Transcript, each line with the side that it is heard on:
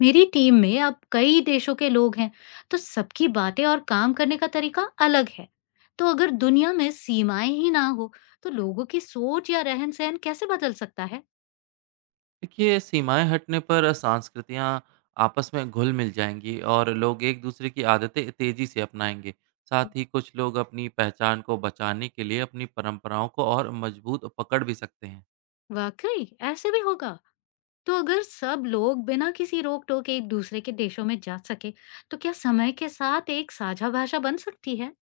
left: मेरी टीम में अब कई देशों के लोग हैं, तो सबकी बातें और काम करने का तरीका अलग है। तो अगर दुनिया में सीमाएं ही ना हो, तो लोगों की सोच या रहन-सहन कैसे बदल सकता है?
right: देखिए, सीमाएं हटने पर संस्कृतियां आपस में घुल मिल जाएंगी और लोग एक दूसरे की आदतें तेजी से अपनाएंगे। साथ ही कुछ लोग अपनी पहचान को बचाने के लिए अपनी परंपराओं को और मजबूत पकड़ भी सकते हैं।
left: वाकई ऐसे भी होगा। तो अगर सब लोग बिना किसी रोक-टोक एक दूसरे के देशों में जा सके, तो क्या समय के साथ एक साझा भाषा बन सकती है?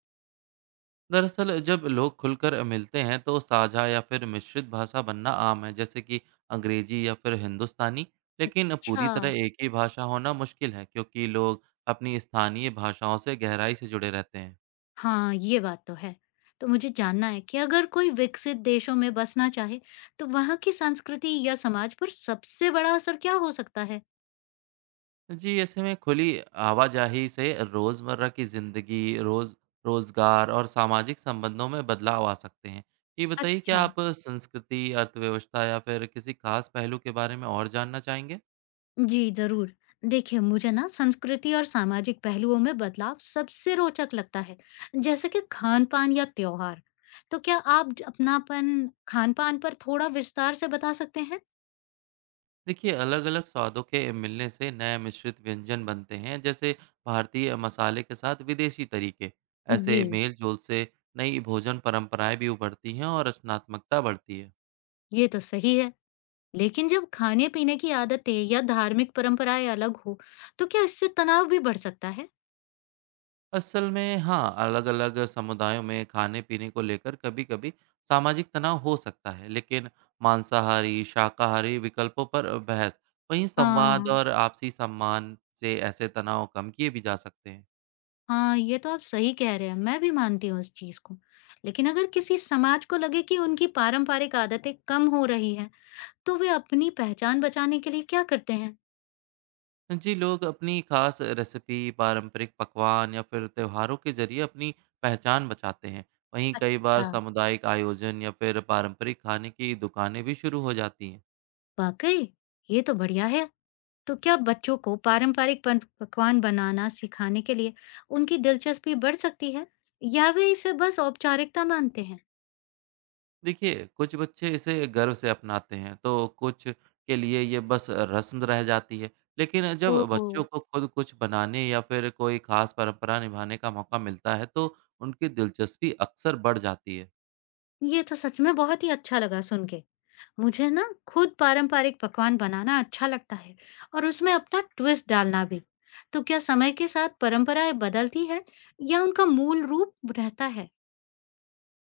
right: दरअसल, जब लोग खुलकर मिलते हैं तो साझा या फिर मिश्रित भाषा बनना आम है, जैसे कि अंग्रेजी या फिर हिंदुस्तानी। लेकिन
left: अच्छा।
right: पूरी तरह एक ही भाषा होना मुश्किल है क्योंकि लोग अपनी स्थानीय भाषाओं से गहराई से जुड़े रहते हैं।
left: हाँ, ये बात तो है। तो मुझे जानना है कि अगर कोई विकसित देशों में बसना चाहे, तो वहाँ की संस्कृति या समाज पर सबसे बड़ा असर क्या हो सकता है?
right: जी, ऐसे में खुली आवाजाही से रोज़मर्रा की ज़िंदगी, रोज़ रोज़गार और सामाजिक संबंधों में बदलाव आ सकते हैं। ये बताइए, क्या
left: अच्छा।
right: आप संस्कृति, अर्थव्यवस्था या फिर किसी खास पहलू के बारे में और जानना चाहेंगे?
left: जी, ज़रूर। देखिए, मुझे ना संस्कृति और सामाजिक पहलुओं में बदलाव सबसे रोचक लगता है, जैसे कि खान-पान या त्योहार। तो क्या आप अपनापन खान-पान पर थोड़ा विस्तार से बता सकते हैं?
right: देखिए, अलग-अलग स्वादों के मिलने से नए मिश्रित व्यंजन बनते हैं, जैसे भारतीय मसाले के साथ विदेशी तरीके।
left: जी।
right: ऐसे मेल-जोल से नई भोजन परंपराएँ भी उभरती हैं और रचनात्मकता बढ़ती है।
left: ये तो सही है। लेकिन जब खाने-पीने की आदतें या धार्मिक परंपराएं अलग हो, तो क्या इससे तनाव भी बढ़ सकता है?
right: असल में हाँ, अलग अलग समुदायों में खाने पीने को लेकर कभी कभी सामाजिक तनाव हो सकता है, लेकिन मांसाहारी शाकाहारी विकल्पों पर बहस, वहीं संवाद
left: हाँ।
right: और आपसी सम्मान से ऐसे तनाव कम किए भी जा सकते हैं।
left: हाँ, ये तो आप सही कह रहे हैं, मैं भी मानती हूँ इस चीज़ को। लेकिन अगर किसी समाज को लगे कि उनकी पारंपरिक आदतें कम हो रही हैं, तो वे अपनी पहचान बचाने के लिए क्या करते हैं?
right: जी, लोग अपनी खास रेसिपी, पारंपरिक पकवान या फिर त्योहारों के जरिए अपनी पहचान बचाते हैं। वहीं कई बार
left: अच्छा।
right: सामुदायिक आयोजन या फिर पारंपरिक खाने की दुकानें भी शुरू हो जाती हैं।
left: वाकई, ये तो बढ़िया है। तो क्या बच्चों को पारंपरिक पन पकवान बनाना सिखाने के लिए उनकी दिलचस्पी बढ़ सकती है, या वे इसे बस औपचारिकता मानते हैं?
right: देखिए, कुछ बच्चे इसे गर्व से अपनाते हैं, तो कुछ के लिए ये बस रस्म रह जाती है। लेकिन जब
left: ओ,
right: बच्चों को खुद कुछ बनाने या फिर कोई खास परंपरा निभाने का मौका मिलता है, तो उनकी दिलचस्पी अक्सर बढ़ जाती है।
left: ये तो सच में बहुत ही अच्छा लगा सुन के। मुझे ना खुद पारंपरिक पकवान बनाना अच्छा लगता है और उसमें अपना ट्विस्ट डालना भी। तो क्या समय के साथ परंपराएं बदलती है या उनका मूल रूप रहता है?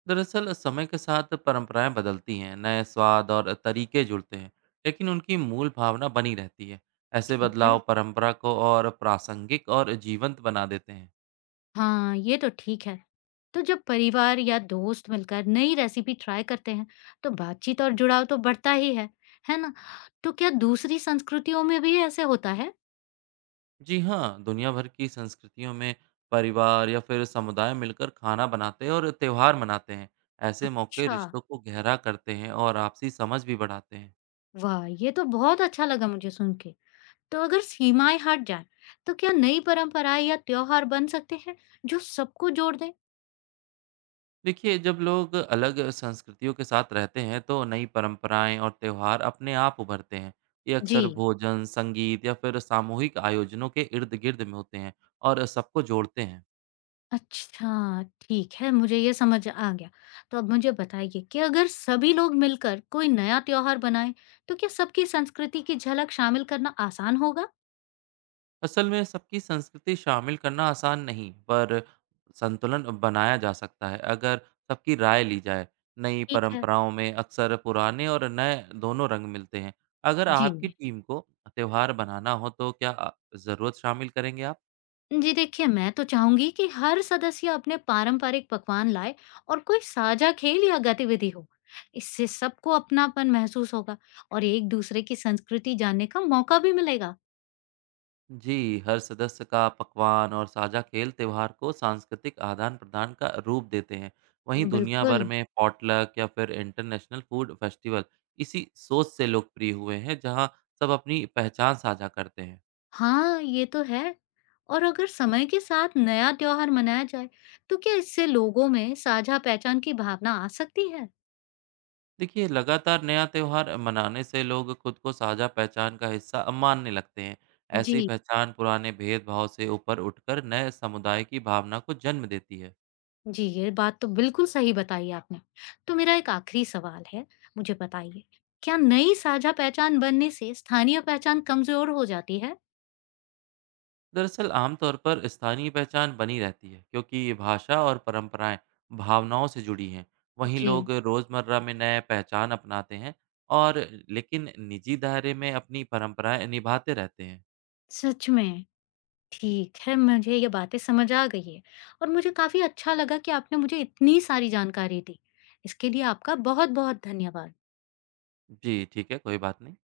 right: दरअसल, समय के साथ परंपराएं बदलती हैं, नए स्वाद और तरीके जुड़ते हैं, लेकिन उनकी मूल भावना बनी रहती है। ऐसे
left: ठीक है।
right: बदलाव परंपरा को और प्रासंगिक और जीवंत बना देते हैं।
left: हाँ, ये तो ठीक है। तो जब परिवार या दोस्त मिलकर नई रेसिपी ट्राई करते हैं, तो बातचीत और जुड़ाव तो बढ़ता ही है ना? तो क्या दूसरी संस्कृतियों में भी ऐसे होता है?
right: जी हाँ, दुनिया भर की संस्कृतियों में परिवार या फिर समुदाय मिलकर खाना बनाते हैं और त्योहार मनाते हैं। ऐसे मौके
left: अच्छा,
right: रिश्तों को गहरा करते हैं और आपसी समझ भी बढ़ाते हैं।
left: वाह! ये तो बहुत अच्छा लगा मुझे सुन के। तो अगर सीमाएं हट जाएं, तो क्या नई परंपराएं या त्योहार बन सकते हैं जो सबको जोड़ दें?
right: देखिए, जब लोग अलग संस्कृतियों के साथ रहते हैं, तो नई परंपराएं और त्योहार अपने आप उभरते हैं। ये
left: जी।
right: अक्सर भोजन, संगीत या फिर सामूहिक आयोजनों के इर्द-गिर्द में होते हैं और सबको जोड़ते हैं।
left: अच्छा, ठीक है, मुझे ये समझ आ गया। तो अब मुझे बताइए कि अगर सभी लोग मिलकर कोई नया त्योहार बनाएं, तो क्या सबकी संस्कृति की झलक शामिल करना आसान होगा?
right: असल में सबकी संस्कृति शामिल करना आसान नहीं, पर संतुलन बनाया जा सकता है अगर सबकी राय ली जाए। नई
left: ठीक है।
right: परंपराओं में अक्सर पुराने और नए दोनों रंग मिलते हैं। अगर
left: जी।
right: आपकी टीम को त्यौहार बनाना हो तो क्या ज़रूरत शामिल करेंगे आप?
left: जी, देखिए, मैं तो चाहूँगी कि हर सदस्य अपने पारंपरिक पकवान लाए और कोई साझा खेल या गतिविधि हो। इससे सबको अपनापन महसूस होगा और एक दूसरे की संस्कृति जानने का मौका भी मिलेगा।
right: जी, हर सदस्य का पकवान और साझा खेल त्योहार को सांस्कृतिक आदान-प्रदान का रूप देते हैं। वहीं दुनिया भर
left: बिल्कुल।
right: में पॉटलक या फिर इंटरनेशनल फूड फेस्टिवल इसी सोच से लोकप्रिय हुए हैं, जहां सब अपनी पहचान साझा करते हैं।
left: हाँ, ये तो है। और अगर समय के साथ नया त्योहार मनाया जाए, तो क्या इससे लोगों में साझा पहचान की भावना आ सकती है?
right: देखिए, लगातार नया त्योहार मनाने से लोग खुद को साझा पहचान का हिस्सा मानने लगते हैं। ऐसी
left: जी।
right: पहचान पुराने भेदभाव से ऊपर उठकर नए समुदाय की भावना को जन्म देती है।
left: जी, ये बात तो बिल्कुल सही बताई आपने। तो मेरा एक आखिरी सवाल है, मुझे बताइए, क्या नई साझा पहचान बनने से स्थानीय पहचान कमज़ोर हो जाती है?
right: दरअसल, आमतौर पर स्थानीय पहचान बनी रहती है क्योंकि भाषा और परंपराएं भावनाओं से जुड़ी हैं। वहीं
left: जी,
right: लोग रोज़मर्रा में नए पहचान अपनाते हैं और लेकिन निजी दायरे में अपनी परंपराएं निभाते रहते हैं।
left: सच में। ठीक है, मुझे ये बातें समझ आ गई है और मुझे काफ़ी अच्छा लगा कि आपने मुझे इतनी सारी जानकारी दी। इसके लिए आपका बहुत-बहुत धन्यवाद।
right: जी ठीक है, कोई बात नहीं।